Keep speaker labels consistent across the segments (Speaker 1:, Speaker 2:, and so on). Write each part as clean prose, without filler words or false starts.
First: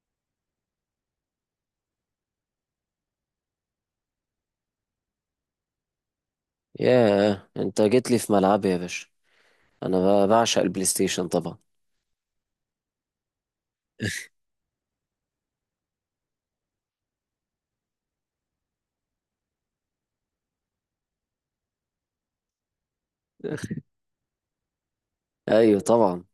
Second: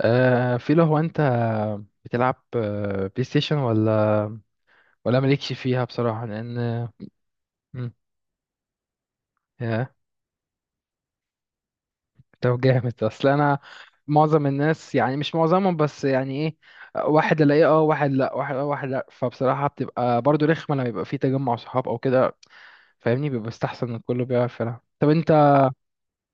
Speaker 1: في لو هو انت بتلعب بلاي ستيشن ولا مالكش فيها بصراحة لان
Speaker 2: ياه، انت
Speaker 1: مم،
Speaker 2: جيت لي في ملعبي يا باشا.
Speaker 1: يا
Speaker 2: انا بعشق البلاي ستيشن طبعا.
Speaker 1: طب جامد، اصل انا معظم الناس يعني مش معظمهم بس يعني ايه، واحد الاقيه اه واحد لا واحد اه واحد لا، فبصراحة بتبقى برضو رخمة لما يبقى في تجمع صحاب او كده. فاهمني بيبقى استحسن ان كله بيعرف يلعب. طب انت
Speaker 2: ايوه طبعا.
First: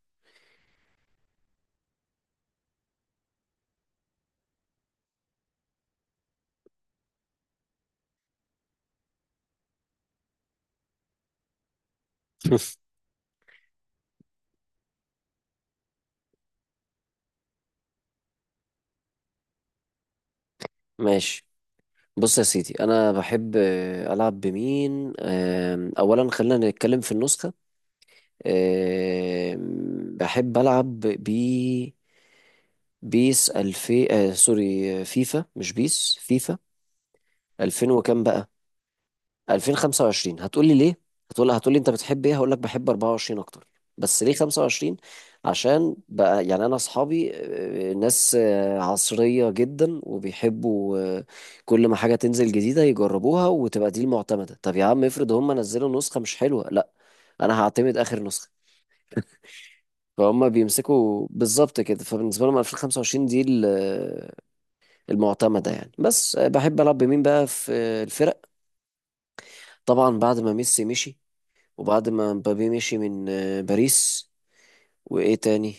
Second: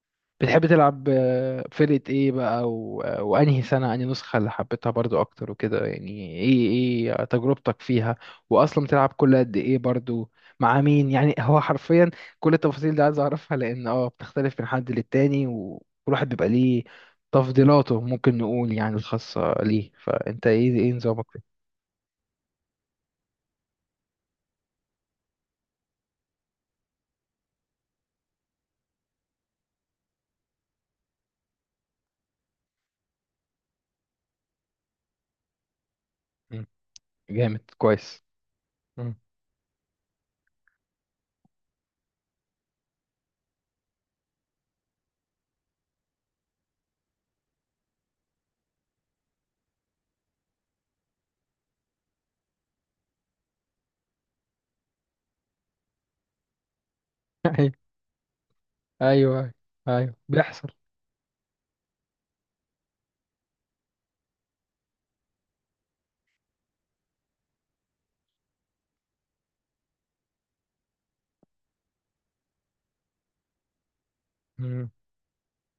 Speaker 1: بتحب تلعب فرقة ايه بقى وانهي سنة، انهي نسخة اللي حبيتها برضو اكتر وكده يعني؟ ايه ايه تجربتك فيها؟ واصلا بتلعب كل قد ايه برضو؟ مع مين يعني؟ هو حرفيا كل التفاصيل دي عايز اعرفها، لان اه بتختلف من حد للتاني وكل واحد بيبقى ليه تفضيلاته، ممكن نقول يعني الخاصة ليه. فانت ايه ايه نظامك
Speaker 2: ماشي.
Speaker 1: فيه؟
Speaker 2: بص يا سيدي، انا بحب العب بمين، اولا خلينا نتكلم في النسخه. بحب العب بيس الفي، سوري، فيفا، مش بيس فيفا.
Speaker 1: مم. جامد،
Speaker 2: 2000
Speaker 1: كويس.
Speaker 2: وكام بقى؟
Speaker 1: مم.
Speaker 2: 2025. هتقولي ليه؟ هتقولي انت بتحب ايه؟ هقول لك بحب 24 اكتر. بس ليه 25؟ عشان بقى يعني انا اصحابي ناس عصرية جدا، وبيحبوا كل ما حاجة تنزل جديدة يجربوها وتبقى دي المعتمدة. طب يا عم، افرض هم نزلوا نسخة مش حلوة؟ لا، انا هعتمد اخر نسخة.
Speaker 1: ايوه ايوه ايوه،
Speaker 2: فهم
Speaker 1: بيحصل.
Speaker 2: بيمسكوا بالظبط كده. فبالنسبة لهم 2025 دي المعتمدة يعني. بس بحب ألعب بمين بقى في الفرق. طبعا بعد ما ميسي مشي، وبعد ما مبابي مشي من باريس.
Speaker 1: مم.
Speaker 2: وايه تاني؟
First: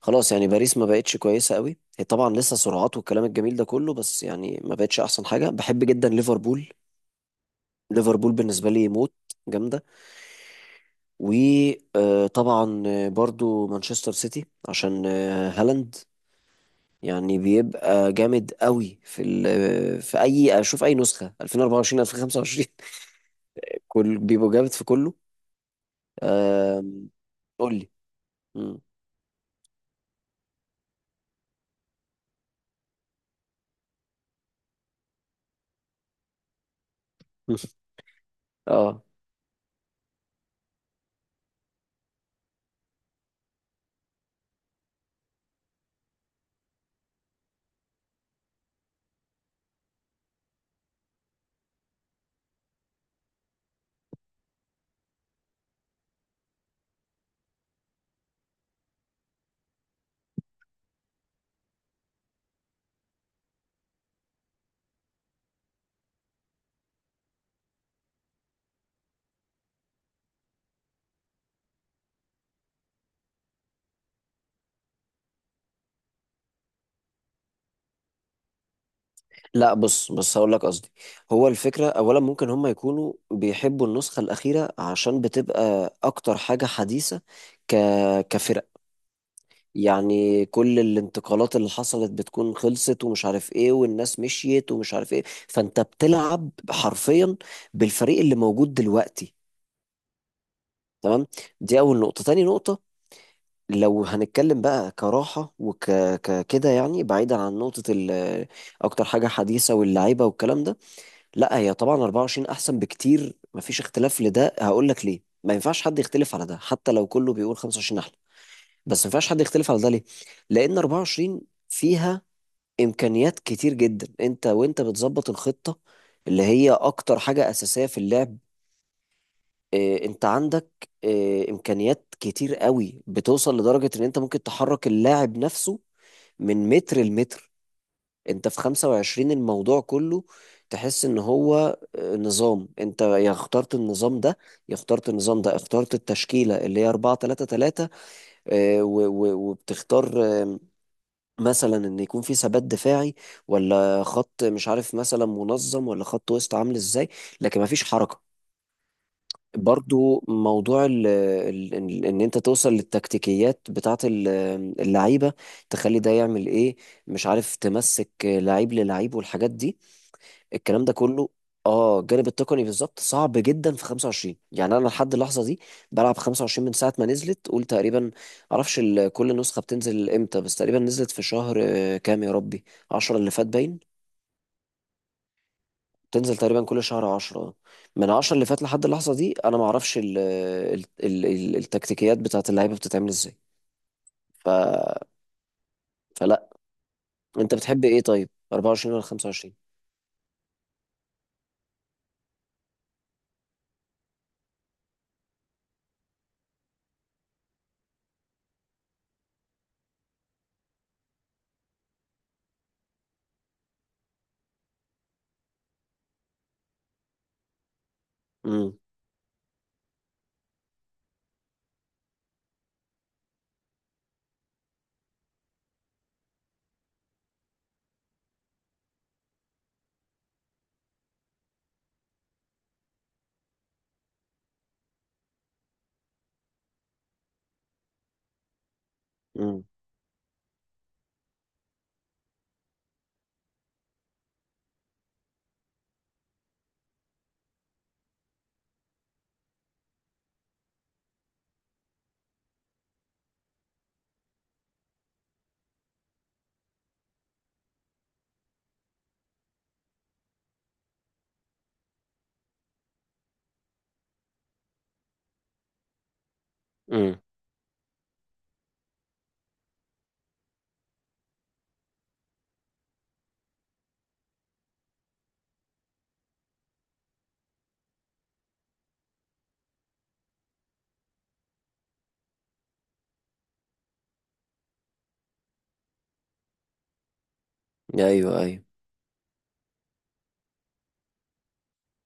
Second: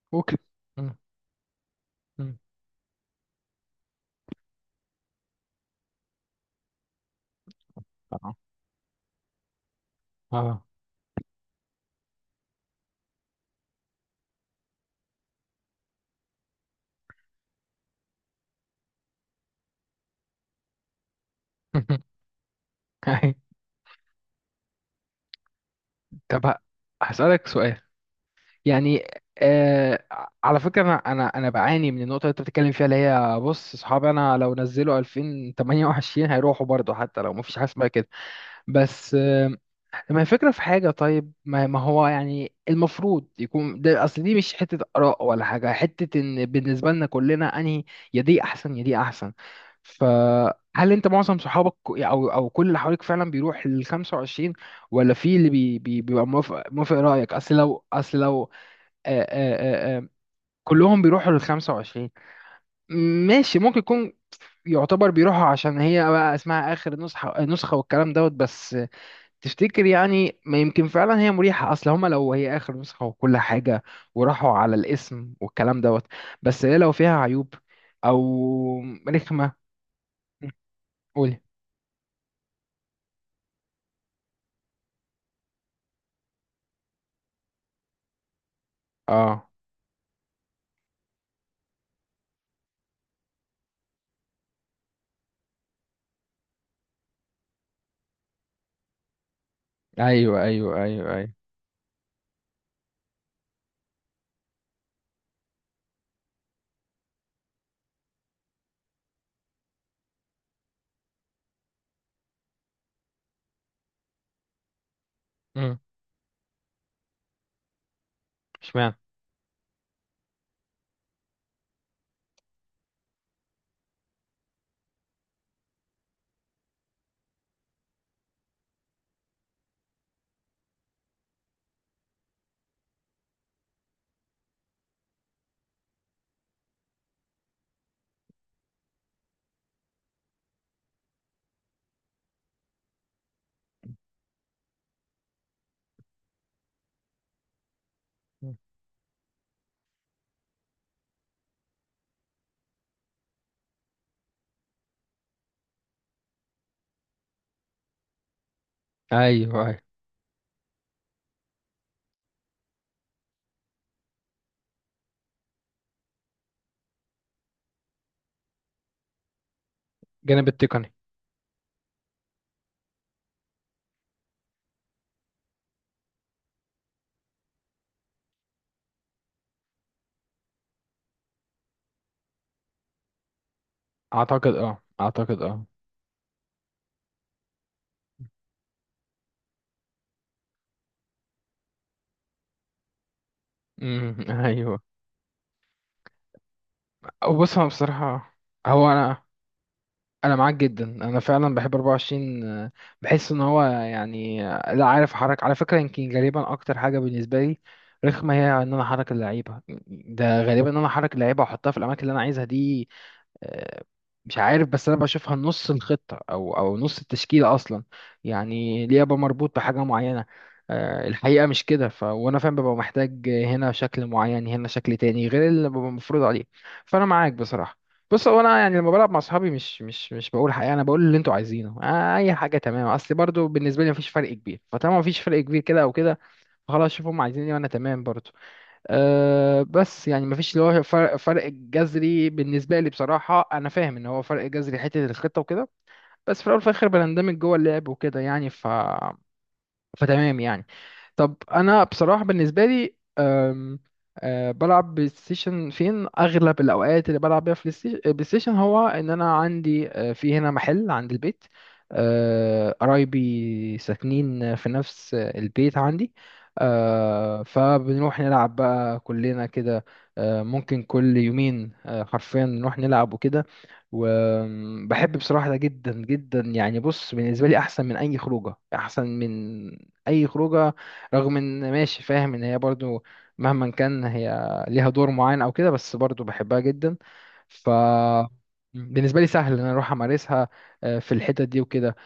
Speaker 2: خلاص
Speaker 1: اوكي.
Speaker 2: يعني باريس ما
Speaker 1: مم.
Speaker 2: بقتش كويسه قوي. هي طبعا
Speaker 1: مم.
Speaker 2: لسه سرعات والكلام الجميل ده كله، بس يعني ما بقتش احسن حاجه. بحب جدا ليفربول. ليفربول
Speaker 1: اه.
Speaker 2: بالنسبه لي موت، جامده.
Speaker 1: اه.
Speaker 2: وطبعا برضو مانشستر سيتي عشان هالاند. يعني بيبقى جامد قوي في في اي، اشوف اي نسخه 2024، 2025.
Speaker 1: أي.
Speaker 2: كل بيبقوا جامد في كله.
Speaker 1: طب
Speaker 2: آم،
Speaker 1: هسألك
Speaker 2: قول
Speaker 1: سؤال.
Speaker 2: لي. مم.
Speaker 1: يعني آه على فكرة، أنا بعاني من النقطة اللي أنت بتتكلم فيها، اللي هي بص، أصحابي أنا لو نزلوا 2028 هيروحوا برضه حتى لو مفيش حاجة اسمها كده.
Speaker 2: اه.
Speaker 1: بس ما هي فكرة في حاجة. طيب ما هو يعني المفروض يكون ده أصل، دي مش حتة آراء ولا حاجة، حتة إن بالنسبة لنا كلنا أنهي يا دي أحسن يا دي أحسن. فهل أنت معظم صحابك أو كل اللي حواليك فعلا بيروح لل 25، ولا في اللي بي بيبقى موافق رأيك؟ أصل لو، أصل لو، آآ آآ آآ كلهم بيروحوا لل 25 ماشي، ممكن يكون يعتبر بيروحوا عشان هي بقى اسمها آخر نسخة والكلام دوت بس. تفتكر يعني ما يمكن فعلا هي مريحة؟ اصل هما لو هي اخر نسخة وكل حاجة وراحوا على الاسم والكلام دوت، بس هي لو فيها عيوب او رخمة.
Speaker 2: لا بص بص، هقول لك قصدي.
Speaker 1: قولي.
Speaker 2: هو الفكرة أولا ممكن هم يكونوا بيحبوا النسخة الأخيرة عشان بتبقى أكتر حاجة حديثة، ك... كفرق
Speaker 1: اه
Speaker 2: يعني. كل الانتقالات اللي حصلت بتكون خلصت ومش عارف إيه، والناس مشيت ومش عارف إيه. فأنت بتلعب حرفيا بالفريق اللي موجود دلوقتي.
Speaker 1: ايوه ايوه ايوه
Speaker 2: تمام.
Speaker 1: ايوه.
Speaker 2: دي أول نقطة. تاني نقطة، لو هنتكلم بقى كراحة كده يعني، بعيدا عن نقطة أكتر حاجة حديثة واللعيبة والكلام ده، لا هي طبعا 24 احسن بكتير، مفيش اختلاف لده. هقول لك ليه ما
Speaker 1: امم.
Speaker 2: ينفعش حد يختلف على ده حتى لو كله بيقول 25 احلى.
Speaker 1: اشمعنى؟
Speaker 2: بس ما ينفعش حد يختلف على ده ليه؟ لان 24 فيها امكانيات كتير جدا. انت وانت بتظبط الخطة، اللي هي اكتر حاجة اساسية في اللعب، اه انت عندك اه امكانيات كتير قوي. بتوصل لدرجة ان انت ممكن تحرك اللاعب نفسه من متر لمتر. انت في 25 الموضوع كله تحس ان هو نظام. انت يا اخترت النظام ده، يا اخترت النظام ده. اخترت التشكيلة اللي هي 4 3 3،
Speaker 1: مم.
Speaker 2: اه، و- و- وبتختار اه، مثلا ان يكون في ثبات دفاعي، ولا خط مش عارف مثلا منظم، ولا خط وسط عامل ازاي. لكن مفيش حركة.
Speaker 1: ايوه ايوه.
Speaker 2: برضو موضوع ان انت توصل للتكتيكيات بتاعت اللعيبة، تخلي ده يعمل ايه. مش عارف تمسك لعيب للعيب والحاجات دي،
Speaker 1: الجانب
Speaker 2: الكلام
Speaker 1: التقني.
Speaker 2: ده كله. اه، الجانب التقني بالظبط صعب جدا في 25. يعني انا لحد اللحظه دي بلعب 25 من ساعه ما نزلت قول تقريبا. معرفش كل نسخه بتنزل امتى، بس تقريبا نزلت في شهر كام يا ربي، 10 اللي فات باين.
Speaker 1: اعتقد اه، اعتقد اه.
Speaker 2: تنزل تقريبا كل شهر 10. من 10 اللي فات لحد اللحظه دي، انا ما اعرفش ال ال ال ال التكتيكيات بتاعت اللعيبه بتتعمل ازاي.
Speaker 1: امم
Speaker 2: ف-
Speaker 1: ايوه.
Speaker 2: فلا.
Speaker 1: أو
Speaker 2: انت
Speaker 1: بص هو
Speaker 2: بتحب ايه طيب،
Speaker 1: بصراحة، هو
Speaker 2: 24 ولا
Speaker 1: انا،
Speaker 2: 25؟
Speaker 1: انا معاك جدا. انا فعلا بحب 24، بحس ان هو يعني، لا عارف احرك على فكره، يمكن غالبا اكتر حاجه بالنسبه لي رخمه هي ان انا احرك اللعيبه. ده غالبا ان انا احرك اللعيبه واحطها في الاماكن اللي انا عايزها دي. آه، مش عارف بس انا بشوفها نص الخطه او او نص التشكيله اصلا.
Speaker 2: امم
Speaker 1: يعني ليه ابقى مربوط بحاجه معينه؟ الحقيقه مش كده. ف وانا فاهم ببقى محتاج هنا شكل معين هنا شكل تاني غير اللي ببقى مفروض عليه. فانا معاك بصراحه. بص هو انا يعني لما بلعب مع اصحابي، مش بقول حقيقه انا بقول اللي انتوا عايزينه، اي حاجه تمام، اصل برضو بالنسبه لي مفيش فرق كبير، فطالما مفيش فرق كبير كده او كده خلاص شوف هم عايزين ايه وانا تمام برضو. أه،
Speaker 2: امم
Speaker 1: بس يعني مفيش اللي هو فرق جذري بالنسبة لي بصراحة. أنا فاهم إن هو فرق جذري حتة الخطة وكده، بس في الأول وفي الآخر بنندمج جوه اللعب وكده يعني. ف فتمام يعني. طب انا بصراحه بالنسبه لي بلعب بلاي ستيشن، فين اغلب الاوقات اللي بلعب بيها في بلاي ستيشن، هو ان انا عندي في هنا محل عند البيت. قرايبي ساكنين في نفس البيت عندي،
Speaker 2: امم،
Speaker 1: فبنروح نلعب بقى كلنا كده. ممكن كل يومين حرفيا نروح نلعب وكده. وبحب بصراحة ده جدا جدا. يعني بص بالنسبة لي أحسن من أي خروجة، أحسن من اي خروجه. رغم ان ماشي فاهم ان هي برضو مهما كان هي ليها دور معين او كده، بس برضو بحبها جدا. ف
Speaker 2: ايوه ايوه.
Speaker 1: بالنسبه لي سهل ان انا اروح امارسها في الحتت دي وكده.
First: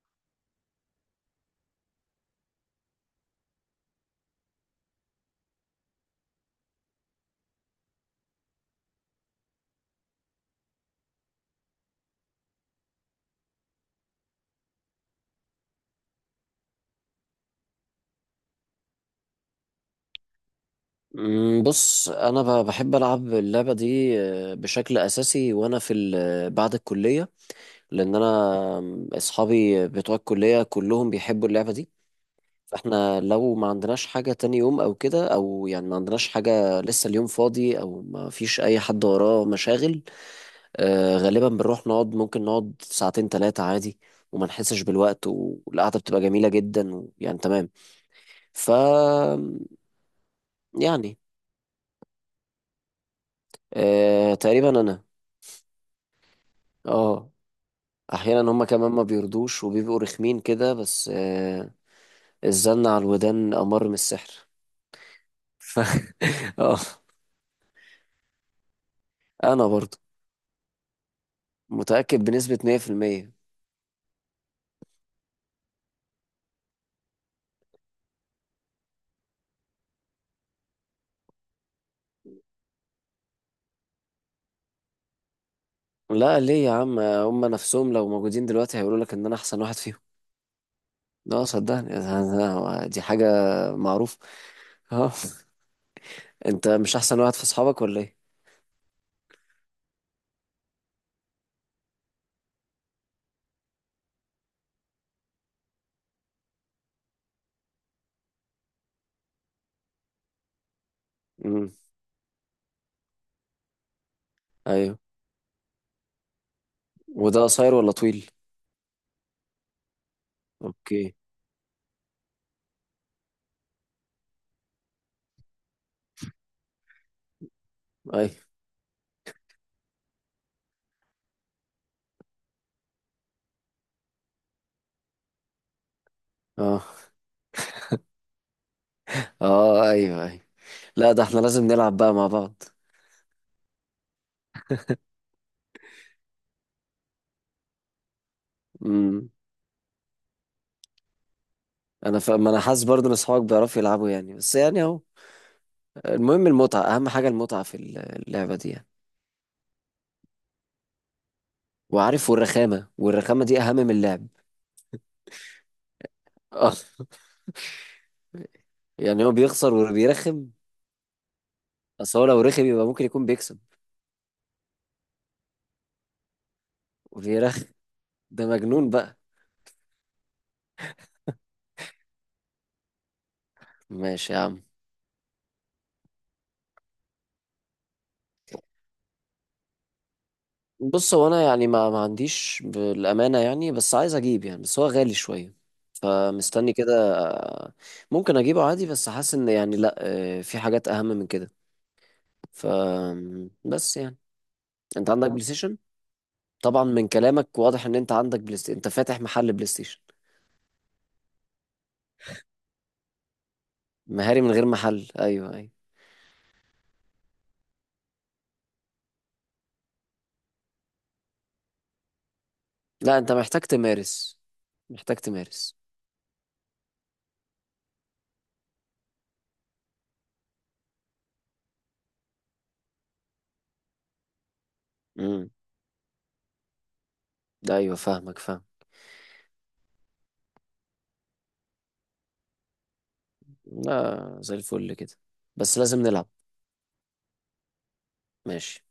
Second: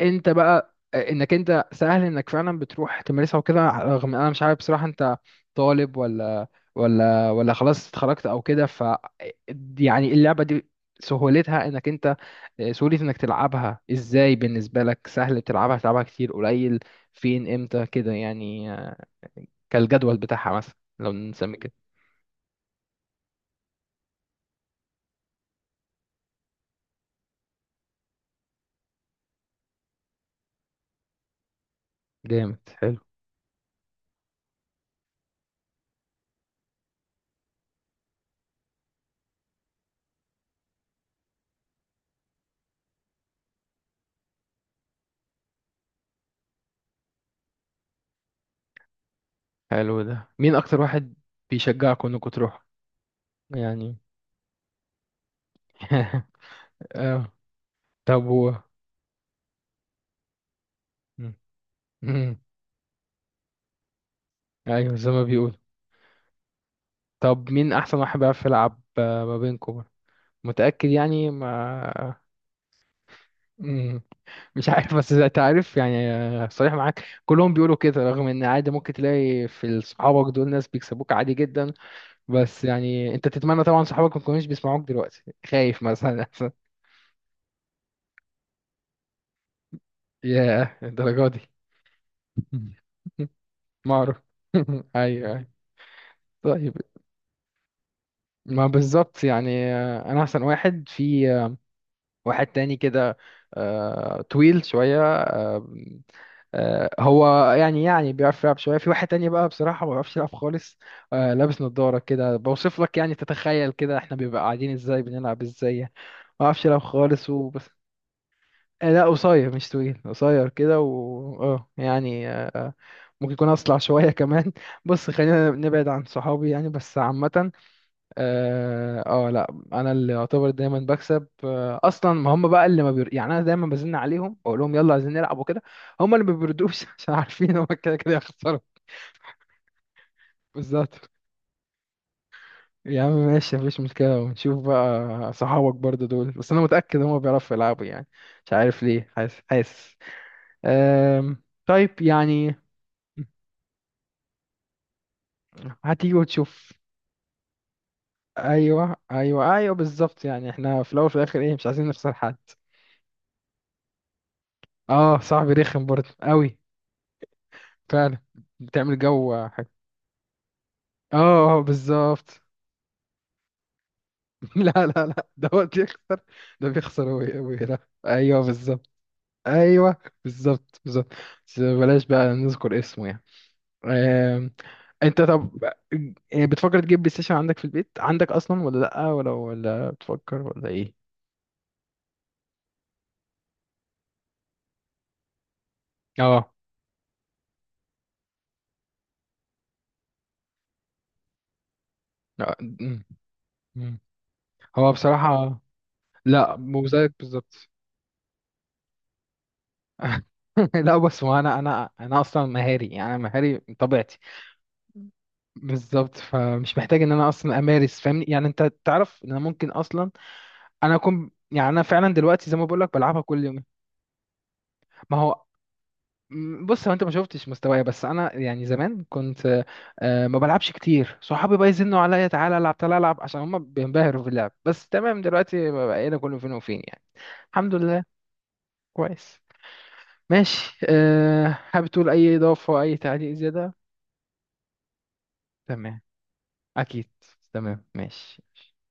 Speaker 1: انت بقى انك انت سهل انك فعلا بتروح تمارسها وكده؟ رغم انا مش عارف بصراحة انت طالب ولا ولا ولا خلاص اتخرجت او كده. ف يعني اللعبة دي سهولتها انك انت، سهولة انك تلعبها ازاي بالنسبة لك، سهل تلعبها، تلعبها كتير قليل، فين امتى كده يعني، كالجدول بتاعها مثلا لو نسمي
Speaker 2: مم،
Speaker 1: كده.
Speaker 2: بص انا بحب العب اللعبه دي بشكل اساسي وانا في بعد الكليه، لان انا اصحابي بتوع الكليه كلهم بيحبوا اللعبه دي.
Speaker 1: جامد، حلو.
Speaker 2: فاحنا لو ما عندناش حاجه تاني يوم او كده، او يعني ما عندناش حاجه لسه، اليوم فاضي او ما فيش اي حد وراه مشاغل، غالبا بنروح نقعد، ممكن نقعد ساعتين ثلاثه عادي وما نحسش بالوقت. والقعده بتبقى جميله جدا يعني، تمام. ف
Speaker 1: حلو. ده مين اكتر واحد
Speaker 2: يعني
Speaker 1: بيشجعكم انكم تروحوا يعني؟
Speaker 2: تقريبا انا. اه.
Speaker 1: اه. طب
Speaker 2: احيانا
Speaker 1: و.
Speaker 2: هما كمان ما بيرضوش وبيبقوا رخمين كده، بس الزن على الودان امر من السحر.
Speaker 1: ايوه، زي ما بيقول.
Speaker 2: ف... اه.
Speaker 1: طب مين احسن واحد بيعرف يلعب ما
Speaker 2: انا
Speaker 1: بينكم؟
Speaker 2: برضو
Speaker 1: متأكد يعني؟ ما
Speaker 2: متاكد بنسبه 100%.
Speaker 1: مم. مش عارف بس انت عارف يعني، صريح معاك، كلهم بيقولوا كده رغم ان عادي ممكن تلاقي في صحابك دول ناس بيكسبوك عادي جدا. بس يعني انت تتمنى طبعا صحابك ما يكونوش بيسمعوك دلوقتي خايف مثلا.
Speaker 2: لا ليه يا عم؟ هما نفسهم لو موجودين دلوقتي هيقولوا لك ان انا احسن واحد فيهم.
Speaker 1: يا الدرجة دي؟
Speaker 2: لا صدقني، دي حاجه
Speaker 1: معرف.
Speaker 2: معروفه. اه.
Speaker 1: ايوه، أيوة.
Speaker 2: انت
Speaker 1: طيب.
Speaker 2: مش احسن واحد في اصحابك ولا ايه؟
Speaker 1: ما بالظبط يعني، انا احسن واحد في. واحد تاني كده طويل شوية، هو يعني يعني بيعرف يلعب شوية. في واحد تاني بقى بصراحة ما بيعرفش يلعب خالص، لابس
Speaker 2: امم.
Speaker 1: نظارة كده بوصف لك. يعني تتخيل كده احنا بيبقى قاعدين
Speaker 2: ايوه.
Speaker 1: ازاي بنلعب ازاي يعني. ما بيعرفش يلعب خالص
Speaker 2: وده
Speaker 1: وبس.
Speaker 2: قصير ولا طويل؟
Speaker 1: لا قصير، مش طويل، قصير كده.
Speaker 2: اوكي.
Speaker 1: و اه يعني ممكن يكون اصلع شوية كمان. بص خلينا نبعد عن صحابي يعني بس عامة.
Speaker 2: ايوه.
Speaker 1: اه لا انا اللي يعتبر دايما بكسب، اصلا ما هم بقى اللي ما بير... يعني انا دايما بزن عليهم واقول لهم يلا عايزين نلعب وكده. هم اللي ما
Speaker 2: اه.
Speaker 1: بيردوش عشان عارفين هم كده كده هيخسروا.
Speaker 2: اه ايوه ايوه.
Speaker 1: بالظبط.
Speaker 2: لا، ده احنا لازم نلعب بقى مع بعض.
Speaker 1: يا عم ماشي مفيش مشكله، ونشوف بقى صحابك برضو دول، بس انا متاكد هم بيعرفوا يلعبوا يعني. مش عارف ليه
Speaker 2: امم.
Speaker 1: حاسس، حاسس. طيب
Speaker 2: انا ما
Speaker 1: يعني.
Speaker 2: انا حاسس برضه ان اصحابك بيعرفوا يلعبوا يعني، بس يعني اهو.
Speaker 1: هتيجي
Speaker 2: المهم
Speaker 1: وتشوف.
Speaker 2: المتعه، اهم حاجه المتعه في اللعبه دي يعني.
Speaker 1: ايوه ايوه ايوه بالظبط. يعني احنا في الاول وفي الاخر ايه، مش عايزين نخسر
Speaker 2: وعارف،
Speaker 1: حد.
Speaker 2: والرخامه، والرخامه دي اهم من اللعب.
Speaker 1: اه صاحبي رخم برضه قوي
Speaker 2: آه.
Speaker 1: فعلا. بتعمل
Speaker 2: يعني هو
Speaker 1: جو حاجة.
Speaker 2: بيخسر وبيرخم.
Speaker 1: اه
Speaker 2: اصل هو
Speaker 1: بالظبط.
Speaker 2: لو رخم يبقى ممكن يكون بيكسب.
Speaker 1: لا لا لا، ده هو بيخسر. ده بيخسر
Speaker 2: وبيرخم.
Speaker 1: ويرا. ايوه
Speaker 2: ده
Speaker 1: بالظبط.
Speaker 2: مجنون بقى.
Speaker 1: ايوه بالظبط بالظبط. بس بلاش بقى نذكر اسمه يعني.
Speaker 2: ماشي يا
Speaker 1: آم،
Speaker 2: عم.
Speaker 1: انت طب بتفكر تجيب بلاي ستيشن عندك في البيت؟ عندك اصلا ولا لا؟ ولا ولا بتفكر ولا ايه؟
Speaker 2: بص هو انا يعني ما عنديش بالامانه يعني، بس عايز اجيب يعني، بس هو غالي شويه
Speaker 1: اه.
Speaker 2: فمستني كده. ممكن اجيبه عادي بس حاسس ان يعني لا، في حاجات اهم من كده.
Speaker 1: لا
Speaker 2: ف، بس
Speaker 1: مم.
Speaker 2: يعني،
Speaker 1: هو
Speaker 2: انت عندك بلاي
Speaker 1: بصراحة.
Speaker 2: ستيشن؟
Speaker 1: لا
Speaker 2: طبعا
Speaker 1: مو
Speaker 2: من
Speaker 1: زيك
Speaker 2: كلامك
Speaker 1: بالظبط.
Speaker 2: واضح ان انت عندك بلاي ستيشن، انت فاتح محل بلاي ستيشن.
Speaker 1: لا بس هو انا، انا اصلا مهاري. يعني انا مهاري من طبيعتي.
Speaker 2: مهاري من غير محل، ايوه ايوه.
Speaker 1: بالظبط، فمش محتاج ان انا اصلا امارس. فاهمني يعني، انت تعرف ان انا ممكن اصلا، انا اكون يعني انا فعلا دلوقتي زي ما بقول لك
Speaker 2: لا
Speaker 1: بلعبها
Speaker 2: انت
Speaker 1: كل
Speaker 2: محتاج
Speaker 1: يوم.
Speaker 2: تمارس،
Speaker 1: ما
Speaker 2: محتاج
Speaker 1: هو
Speaker 2: تمارس.
Speaker 1: بص هو انت ما شفتش مستواي، بس انا يعني زمان كنت ما بلعبش كتير، صحابي بقى يزنوا عليا تعالى العب تعالى العب عشان هم بينبهروا في اللعب، بس تمام
Speaker 2: امم.
Speaker 1: دلوقتي بقينا كله فين وفين يعني. الحمد
Speaker 2: ايوه،
Speaker 1: لله.
Speaker 2: فاهمك، فاهم.
Speaker 1: كويس. ماشي. أه حابب تقول اي اضافه، اي تعليق، زياده؟
Speaker 2: لا، زي الفل كده. بس
Speaker 1: تمام.
Speaker 2: لازم نلعب.
Speaker 1: اكيد. تمام ماشي.
Speaker 2: ماشي.